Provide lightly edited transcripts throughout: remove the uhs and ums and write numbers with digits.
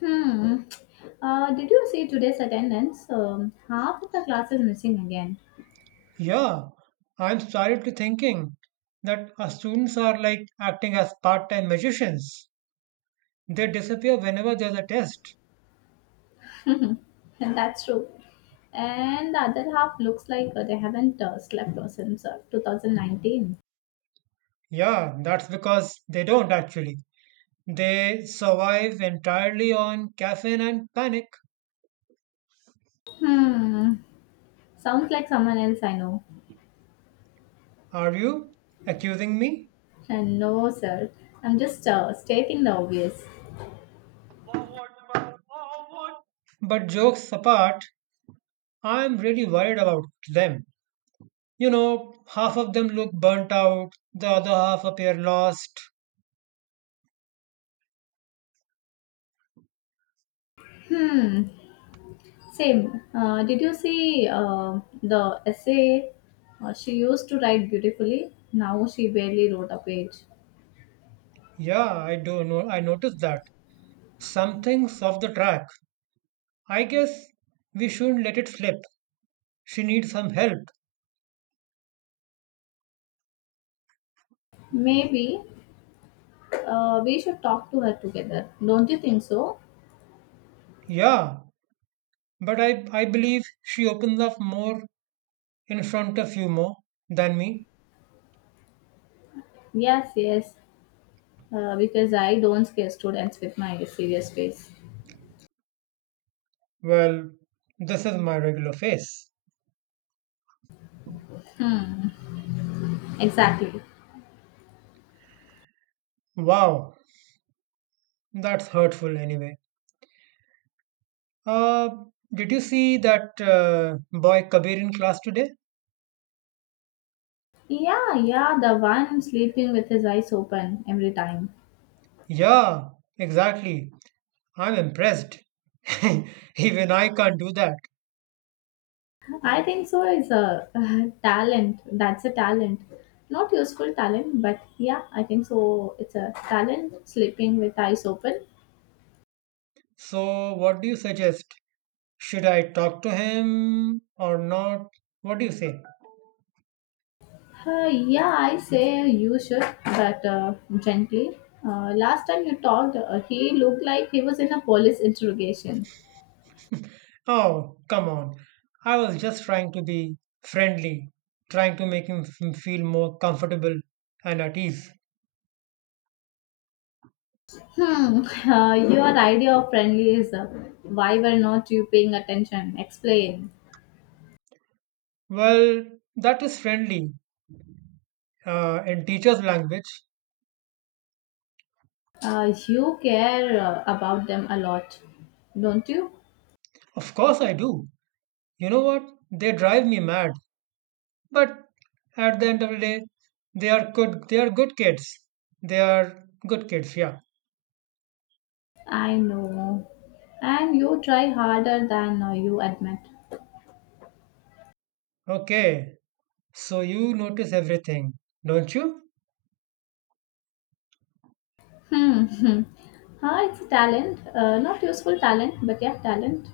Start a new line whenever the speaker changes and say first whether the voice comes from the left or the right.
left: Hmm. Did you see today's attendance? Half of the class is missing again.
right: Yeah, I'm started to thinking that our students are like acting as part-time magicians. They disappear whenever there's a test.
left: And that's true. And the other half looks like they haven't slept since 2019.
right: Yeah, that's because they don't actually. They survive entirely on caffeine and panic.
left: Hmm. Sounds like someone else I know.
right: Are you accusing me?
left: And no, sir. I'm just stating the obvious.
right: But jokes apart, I'm really worried about them. You know, half of them look burnt out, the other half appear lost.
left: Hmm. Same. Did you see the essay? She used to write beautifully. Now she barely wrote a page.
right: Yeah, I do know. I noticed that. Something's off the track. I guess we shouldn't let it slip. She needs some help.
left: Maybe we should talk to her together. Don't you think so?
right: Yeah, but I believe she opens up more in front of you more than me.
left: Yes, yes. Because I don't scare students with my serious face.
right: Well, this is my regular face.
left: Exactly.
right: Wow, that's hurtful anyway. Uh, did you see that boy Kabir in class today?
left: Yeah, yeah, the one sleeping with his eyes open every time.
right: Yeah, exactly. I'm impressed. Even I can't do that.
left: I think so is a talent. That's a talent. Not useful talent, but yeah, I think so. It's a talent sleeping with eyes open.
right: So, what do you suggest? Should I talk to him or not? What do you say?
left: Yeah, I say you should, but gently. Last time you talked, he looked like he was in a police interrogation.
right: Oh, come on. I was just trying to be friendly, trying to make him feel more comfortable and at ease.
left: Hmm, your idea of friendly is why were not you paying attention? Explain.
right: Well, that is friendly in teacher's language.
left: You care about them a lot, don't you?
right: Of course, I do. You know what? They drive me mad. But at the end of the day, they are good. They are good kids. They are good kids. Yeah.
left: I know. And you try harder than you admit.
right: Okay. So you notice everything, don't you?
left: Hmm. Ah, it's a talent. Not useful talent, but yeah, talent.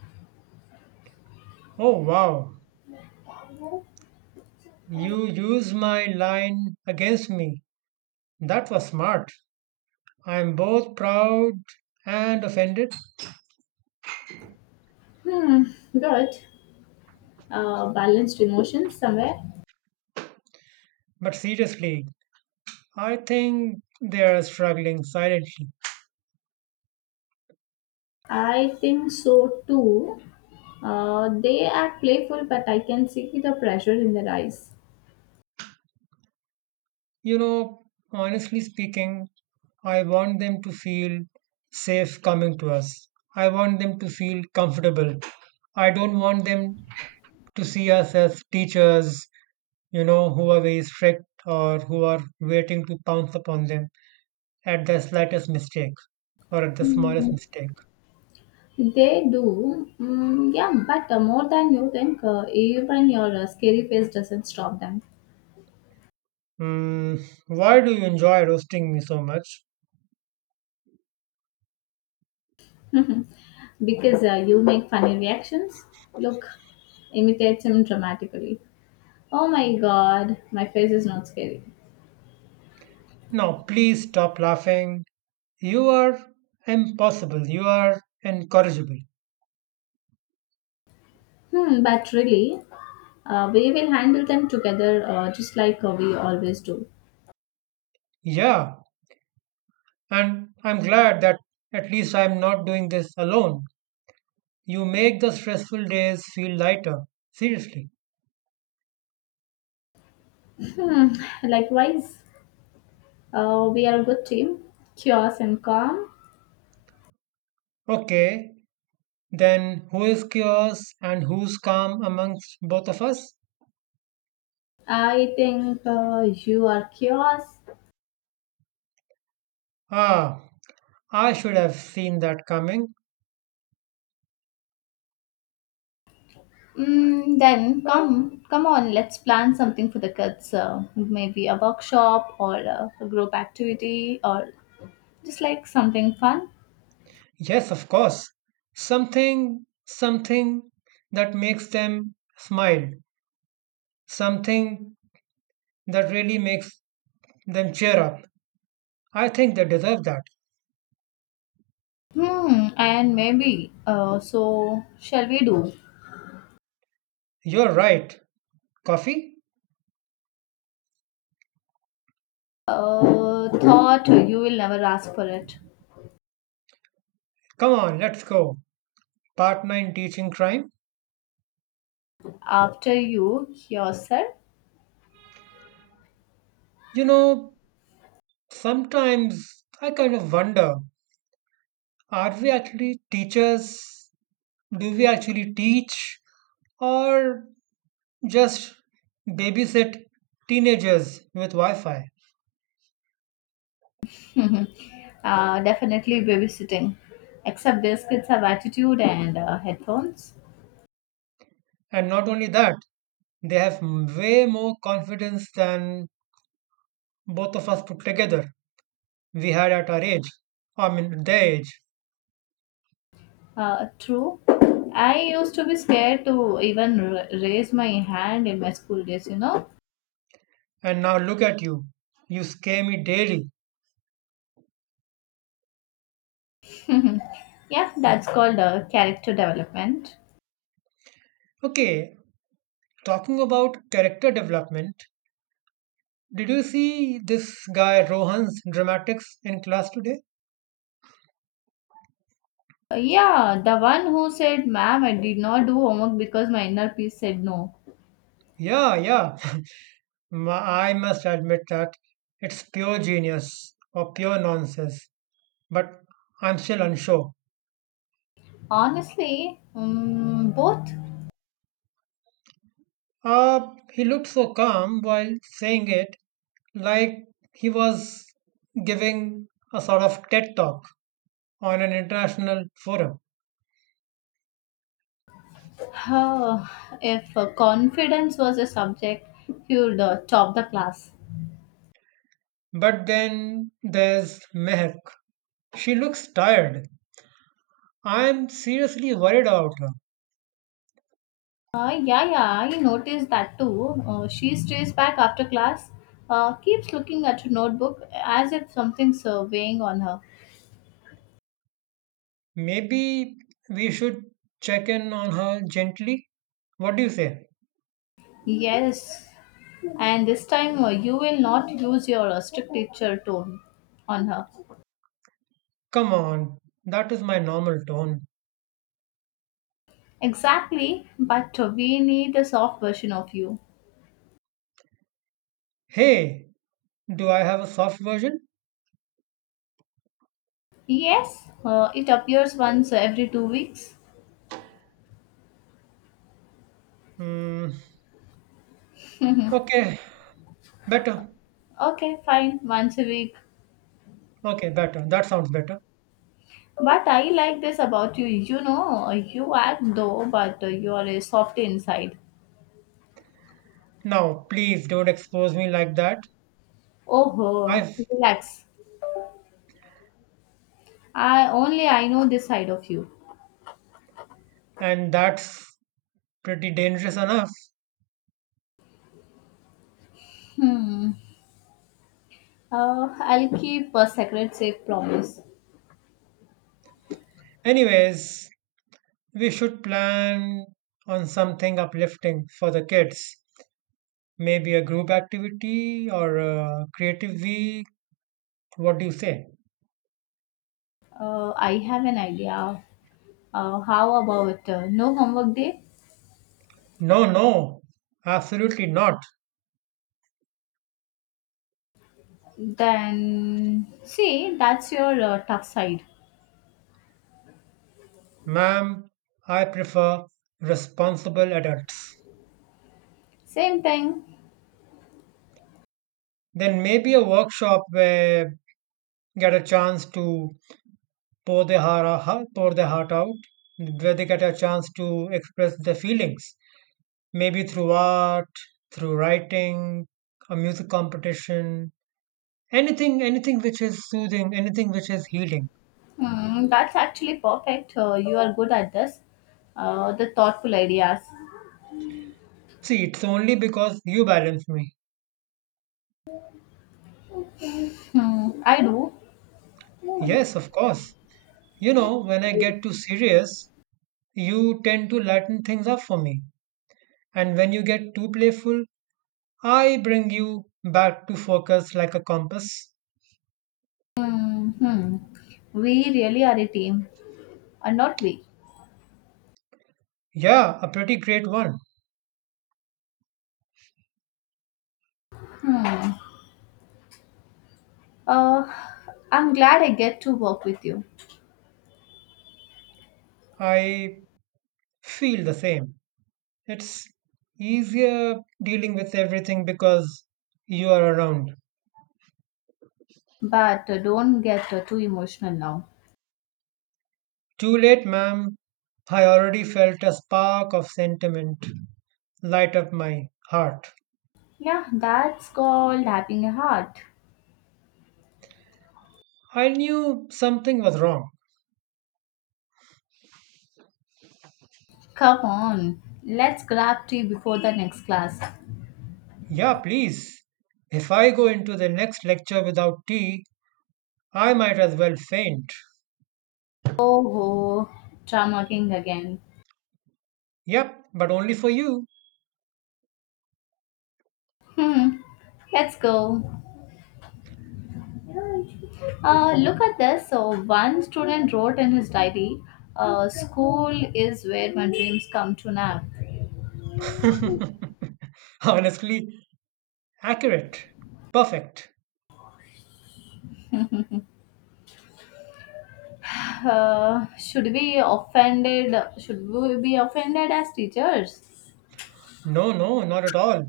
right: Oh, wow. You used my line against me. That was smart. I am both proud and offended.
left: Hmm. Good. Balanced emotions somewhere.
right: But seriously, I think they are struggling silently.
left: I think so too. They are playful, but I can see the pressure in their eyes.
right: You know, honestly speaking, I want them to feel safe coming to us. I want them to feel comfortable. I don't want them to see us as teachers, you know, who are very strict or who are waiting to pounce upon them at the slightest mistake. Or at the smallest
left: Hmm.
right: mistake.
left: They do, mm, yeah, but more than you think, even your scary face doesn't stop them
right: Mm, why do you enjoy roasting me so much?
left: because you make funny reactions. Look, imitates him dramatically. Oh my god, my face is not scary.
right: Now, please stop laughing. You are impossible. You are incorrigible.
left: Hmm, but really, we will handle them together just like we always do.
right: Yeah, and I'm glad that at least I'm not doing this alone. You make the stressful days feel lighter. Seriously.
left: Hmm, likewise, we are a good team, chaos and calm.
right: Okay, then who is chaos and who's calm amongst both of us?
left: I think you are chaos.
right: Ah, I should have seen that coming.
left: Mm, then come on, let's plan something for the kids. Maybe a workshop or a group activity or just like something fun.
right: Yes, of course. Something, something that makes them smile, something that really makes them cheer up. I think they deserve that.
left: Hmm, and maybe. So shall we do?
right: You're right. Coffee?
left: Thought you will never ask for it.
right: Come on, let's go. Part 9 teaching crime.
left: After you yourself.
right: You know, sometimes I kind of wonder, are we actually teachers? Do we actually teach? Or just babysit teenagers with Wi Fi?
left: Mhm. Definitely babysitting. Except these kids have attitude and headphones.
right: And not only that, they have way more confidence than both of us put together. We had at our age. I mean, their age.
left: True. I used to be scared to even raise my hand in my school days, you know.
right: And now look at you. You scare me daily.
left: Yeah, that's called character development.
right: Okay, talking about character development, did you see this guy Rohan's dramatics in class today?
left: Yeah, the one who said, Ma'am, I did not do homework because my inner peace said no.
right: Yeah, yeah. I must admit that it's pure genius or pure nonsense. But I'm still unsure.
left: Honestly, both.
right: Uh, he looked so calm while saying it, like he was giving a sort of TED talk on an international forum.
left: Uh, if confidence was a subject, he would top the class.
right: But then there's Mehak. She looks tired. I'm seriously worried about her.
left: Yeah, yeah, I noticed that too. She stays back after class, keeps looking at her notebook as if something's weighing on her.
right: Maybe we should check in on her gently. What do you say?
left: Yes, and this time you will not use your strict teacher tone on her.
right: Come on, that is my normal tone.
left: Exactly, but we need a soft version of you.
right: Hey, do I have a soft version?
left: Yes, it appears once every 2 weeks.
right: Hmm, okay, better.
left: Okay, fine, once a week.
right: Okay, better. That sounds better.
left: But I like this about you. You know, you act though, but you are a soft inside.
right: Now, please don't expose me like that.
left: Oh,
right: I've,
left: relax. I know this side of you.
right: and that's pretty dangerous enough.
left: Hmm. I'll keep a secret safe promise.
right: Anyways, we should plan on something uplifting for the kids. Maybe a group activity or a creative week. What do you say?
left: I have an idea. How about no homework day?
right: No, no, absolutely not.
left: Then see, that's your tough side.
right: Ma'am, I prefer responsible adults.
left: Same thing.
right: Then maybe a workshop where get a chance to pour their heart out, pour their heart out, where they get a chance to express their feelings, maybe through art, through writing, a music competition, anything, anything which is soothing, anything which is healing.
left: Hmm, that's actually perfect. You are good at this. The thoughtful ideas.
right: See, it's only because you balance me.
left: Hmm, I do.
right: Yes, of course. You know, when I get too serious, you tend to lighten things up for me. And when you get too playful, I bring you back to focus like a compass.
left: Hmm. We really are a team, are not we?
right: Yeah, a pretty great one.
left: Uh, I'm glad I get to work with you,
right: I feel the same. It's easier dealing with everything because you are around.
left: but don't get too emotional now.
right: Too late, ma'am. I already felt a spark of sentiment light up my heart.
left: Yeah, that's called having a heart.
right: I knew something was wrong.
left: Come on, let's grab tea before the next class.
right: Yeah, please. If I go into the next lecture without tea, I might as well faint.
left: Oh, ho, drama king again.
right: Yep, but only for you.
left: Hmm, let's go. Look at this. So, one student wrote in his diary, School is where my dreams come to now.
right: Honestly, accurate. Perfect.
left: Uh, should we offended? Should we be offended as teachers?
right: No, no, not at all.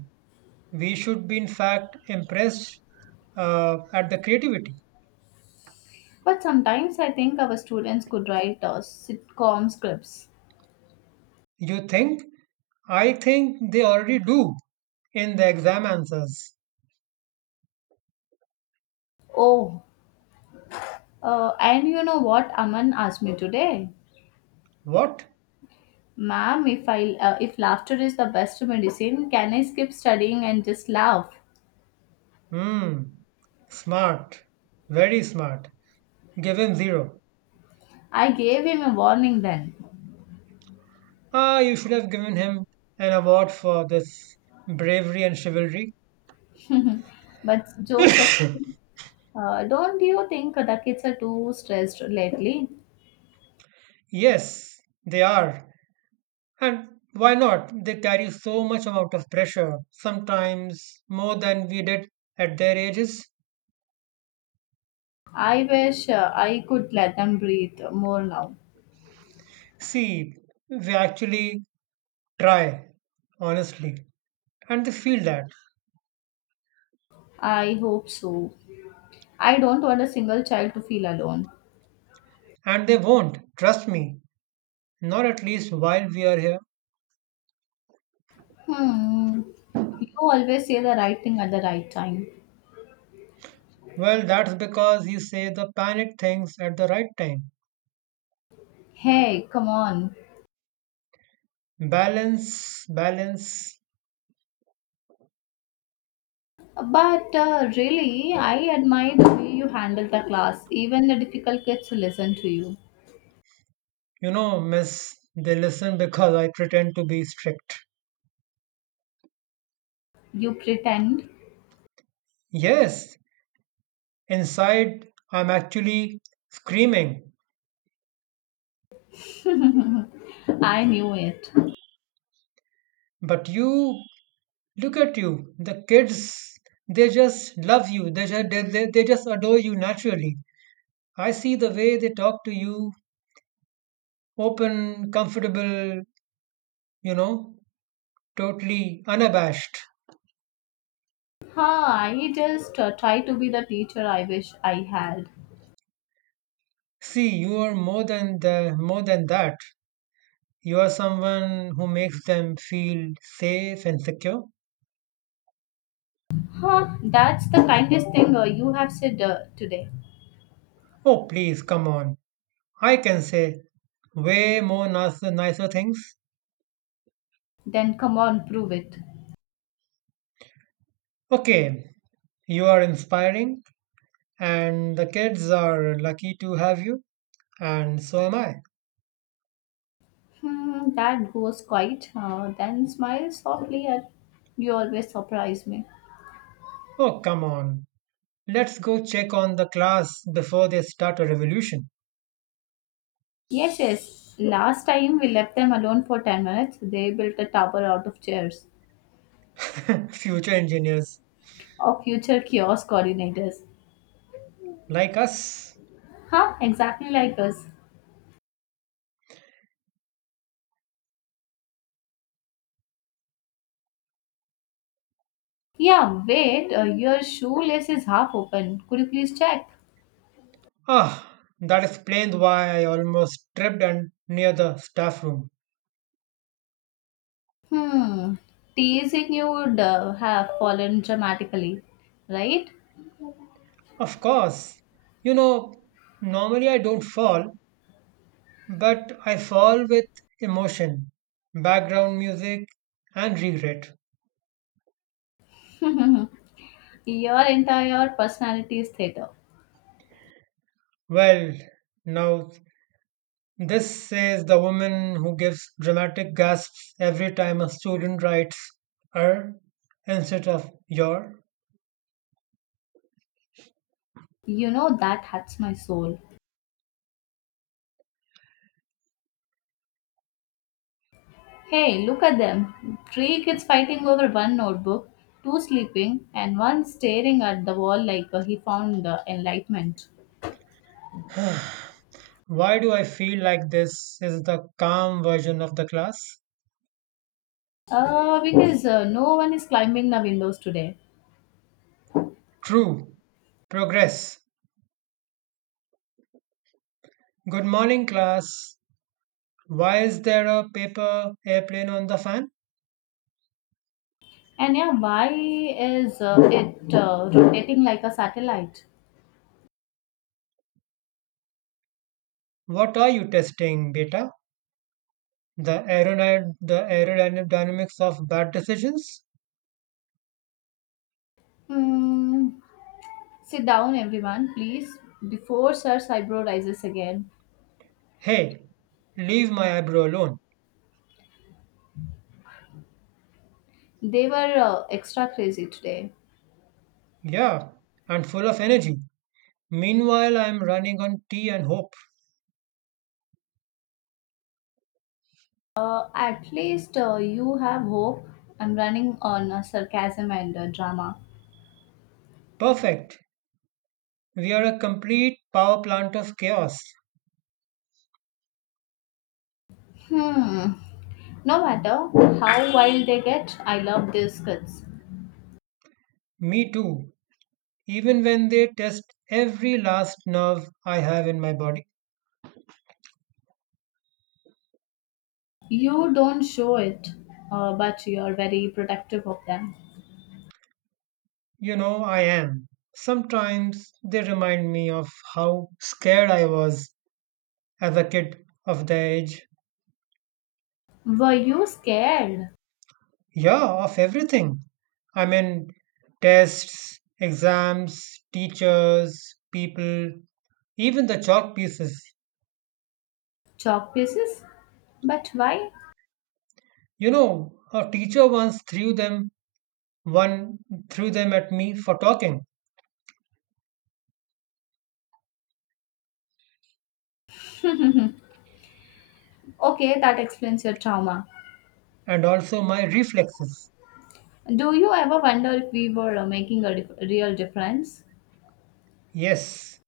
right: We should be, in fact, impressed at the creativity.
left: But sometimes I think our students could write sitcom scripts.
right: You think? I think they already do in the exam answers.
left: Oh, and you know what Aman asked me today?
right: What?
left: Ma'am, if laughter is the best medicine, can I skip studying and just laugh?
right: Hmm. Smart. Very smart. Give him zero.
left: I gave him a warning then.
right: Ah, you should have given him an award for this bravery and chivalry.
left: But jokes aside, don't you think the kids are too stressed lately?
right: Yes, they are. And why not? They carry so much amount of pressure, sometimes more than we did at their ages.
left: I wish I could let them breathe more now.
right: See, they actually try, honestly, and they feel that.
left: I hope so. I don't want a single child to feel alone.
right: And they won't, trust me, not at least while we are here.
left: Hmm. You always say the right thing at the right time.
right: Well, that's because you say the panic things at the right time.
left: Hey, come on.
right: Balance, balance.
left: But really, I admire the way you handle the class. Even the difficult kids listen to you.
right: You know, miss, they listen because I pretend to be strict.
left: You pretend.
right: Yes, inside I'm actually screaming,
left: I knew it.
right: but you look at you, the kids, they just love you. They just, they just adore you naturally. I see the way they talk to you, open, comfortable, you know, totally unabashed.
left: Huh, I just try to be the teacher I wish I had.
right: See, you are more than the, more than that. You are someone who makes them feel safe and secure.
left: Huh, that's the kindest thing you have said today.
right: Oh, please, come on. I can say way more nicer, nicer things.
left: Then come on, prove it.
right: Okay, you are inspiring, and the kids are lucky to have you. And so am I.
left: Hmm, Dad goes quiet, then smiles softly at you always surprise me.
right: Oh, come on. Let's go check on the class before they start a revolution.
left: Yes, yes. Last time we left them alone for 10 minutes, they built a tower out of chairs.
right: Future engineers
left: Of future kiosk coordinators.
right: like us.
left: Huh, exactly like us. Yeah, wait, your shoelace is half open. Could you please check?
right: Ah, that explains why I almost tripped and near the staff room.
left: Hmm, teasing you would have fallen dramatically, right?
right: Of course. You know, normally I don't fall, but I fall with emotion, background music, and regret.
left: Your entire personality is theater.
right: Well, now this says the woman who gives dramatic gasps every time a student writes er instead of your.
left: You know that hurts my soul. Hey, look at them. Three kids fighting over one notebook, two sleeping, and one staring at the wall like he found enlightenment.
right: Why do I feel like this is the calm version of the class?
left: Because no one is climbing the windows today.
right: True. Progress. Good morning, class. Why is there a paper airplane on the fan?
left: And yeah, why is it rotating like a satellite?
right: What are you testing, beta? The aerodynamics of bad decisions?
left: Hmm. Sit down, everyone, please, before Sir's eyebrow rises again.
right: Hey, leave my eyebrow alone.
left: They were extra crazy today.
right: Yeah, and full of energy. Meanwhile, I am running on tea and hope.
left: At least you have hope. I'm running on sarcasm and drama.
right: Perfect. We are a complete power plant of chaos.
left: Hmm. No matter how wild they get, I love these kids.
right: Me too. Even when they test every last nerve I have in my body.
left: You don't show it, but you're very protective of them.
right: You know, I am. Sometimes they remind me of how scared I was as a kid of the age.
left: Were you scared?
right: Yeah, of everything. I mean, tests, exams, teachers, people, even the chalk pieces.
left: Chalk pieces? But why?
right: You know, a teacher once one threw them at me for talking
left: Okay, that explains your trauma.
right: and also my reflexes.
left: Do you ever wonder if we were real difference?
right: Yes.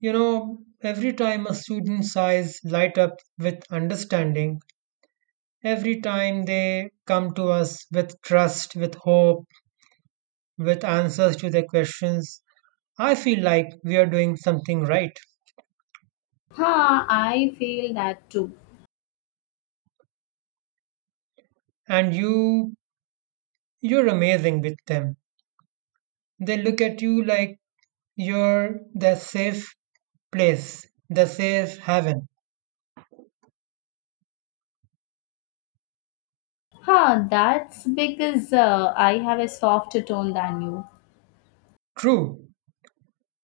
right: You know, every time a student's eyes light up with understanding, every time they come to us with trust, with hope, with answers to their questions, I feel like we are doing something right.
left: Huh, I feel that too.
right: And you, you're amazing with them. They look at you like you're their safe place, the safe haven.
left: Huh, that's because I have a softer tone than you.
right: True,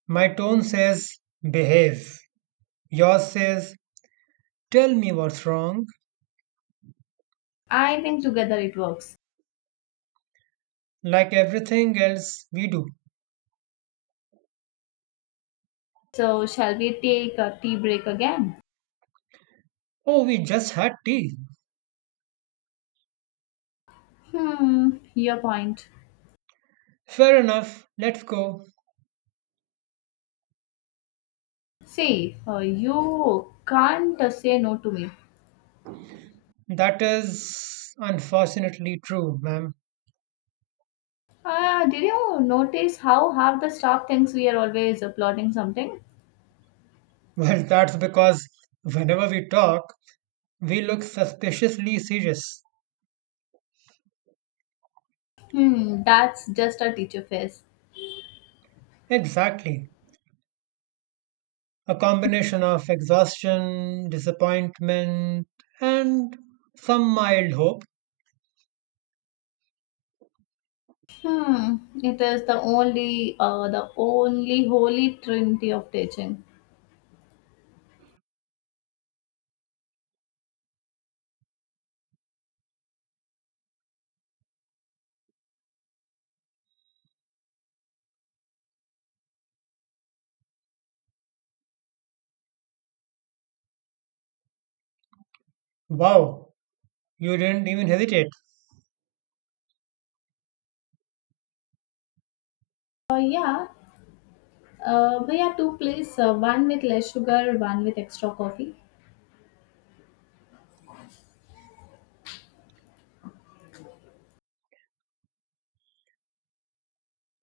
right: my tone says behave. Yours says tell me what's wrong,
left: I think together it works.
right: like everything else we do.
left: So, shall we take a tea break again?
right: Oh, we just had tea.
left: Hmm, your point.
right: Fair enough, let's go.
left: See, you can't say no to me.
right: That is unfortunately true, ma'am.
left: Ah, did you notice how half the staff thinks we are always applauding something?
right: Well, that's because whenever we talk, we look suspiciously serious.
left: Hmm, that's just a teacher face.
right: Exactly. A combination of exhaustion, disappointment, and some mild hope.
left: Hmm, it is the only holy trinity of teaching.
right: Wow, you didn't even hesitate.
left: Yeah, we have two plates, one with less sugar, one with extra coffee.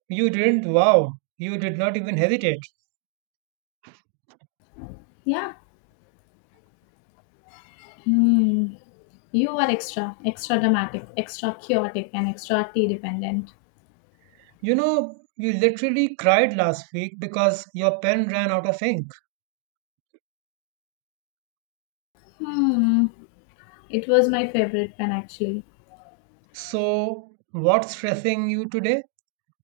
right: You didn't, wow, you did not even hesitate.
left: Yeah. Hmm. You are extra, extra dramatic, extra chaotic, and extra tea dependent.
right: You know, you literally cried last week because your pen ran out of ink.
left: Hmm, it was my favorite pen actually.
right: So, what's stressing you today?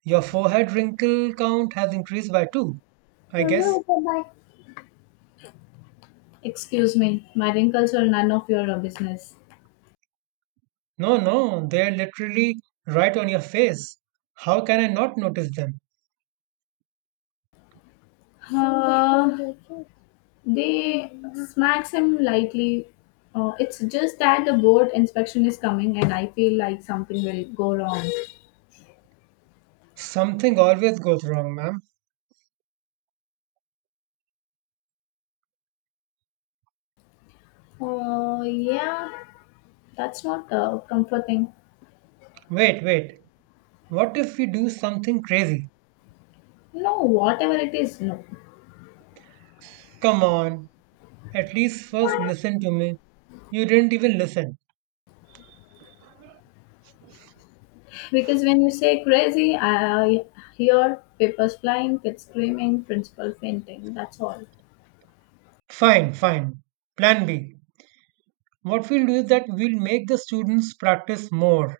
right: Your forehead wrinkle count has increased by two, I
left: Mama,
right: guess.
left: it's about Excuse me, my wrinkles are none of your business.
right: No, no, they're literally right on your face. How can I not notice them?
left: देखो they smacks him lightly. It's just that the board inspection is coming and I feel like something will go wrong.
right: Something always goes wrong, ma'am.
left: Oh, yeah, that's not comforting.
right: Wait, wait. What if we do something crazy?
left: No, whatever it is, no.
right: Come on, at least first listen to me. You didn't even listen.
left: Because when you say crazy, I hear papers flying, kids screaming, principal fainting. That's all.
right: Fine, fine. Plan B. What we'll do is that we'll make the students practice more.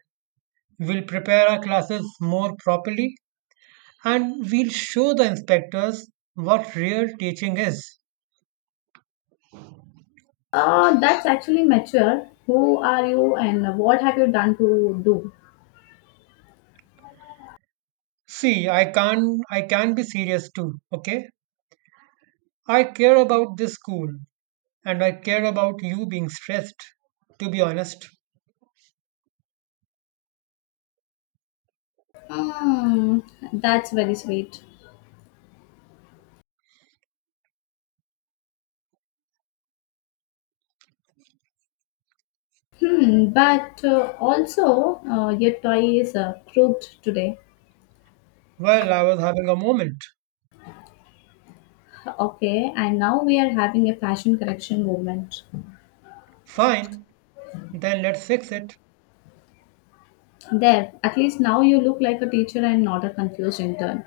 right: We'll prepare our classes more properly and we'll show the inspectors what real teaching is.
left: That's actually mature. Who are you and what have you done to do?
right: See, I can't I can be serious too, okay? I care about this school and I care about you being stressed, to be honest.
left: Hmm, that's very sweet. Hmm, but also, your toy is crooked today.
right: Well, I was having a moment.
left: Okay, and now we are having a fashion correction movement.
right: Fine, then let's fix it.
left: There, at least now you look like a teacher and not a confused intern.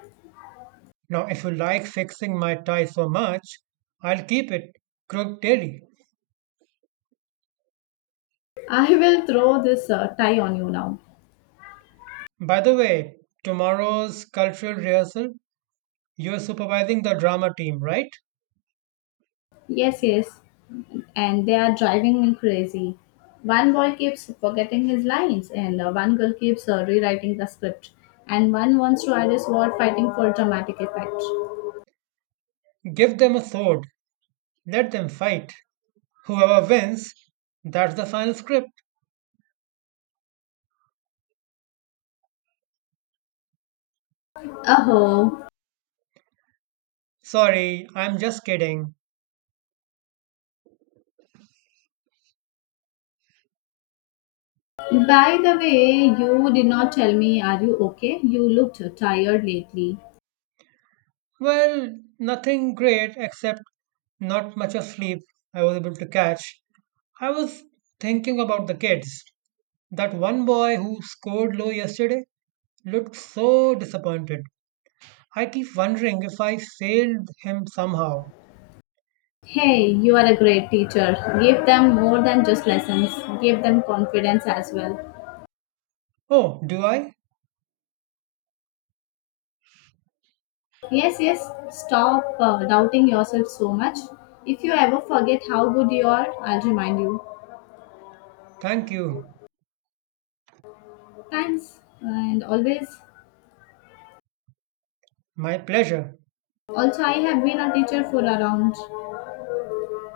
right: Now, if you like fixing my tie so much, I'll keep it crooked daily.
left: I will throw this tie on you now.
right: By the way, tomorrow's cultural rehearsal, you're supervising the drama team, right?
left: Yes, yes. And they are driving me crazy. One boy keeps forgetting his lines, and one girl keeps rewriting the script. And one wants to add his word fighting for dramatic effect.
right: Give them a sword, let them fight. Whoever wins, that's the final script.
left: Oh,
right: Sorry, I'm just kidding.
left: by the way, you did not tell me, are you okay? You looked tired lately.
right: Well, nothing great except not much of sleep I was able to catch. I was thinking about the kids. That one boy who scored low yesterday, looked so disappointed. I keep wondering if I failed him somehow.
left: Hey, you are a great teacher. Give them more than just lessons, give them confidence as well.
right: Oh, do I?
left: Yes, yes, stop doubting yourself so much. If you ever forget how good you are, I'll remind you.
right: Thank you.
left: Thanks, and always.
right: My pleasure.
left: Also, I have been a teacher for around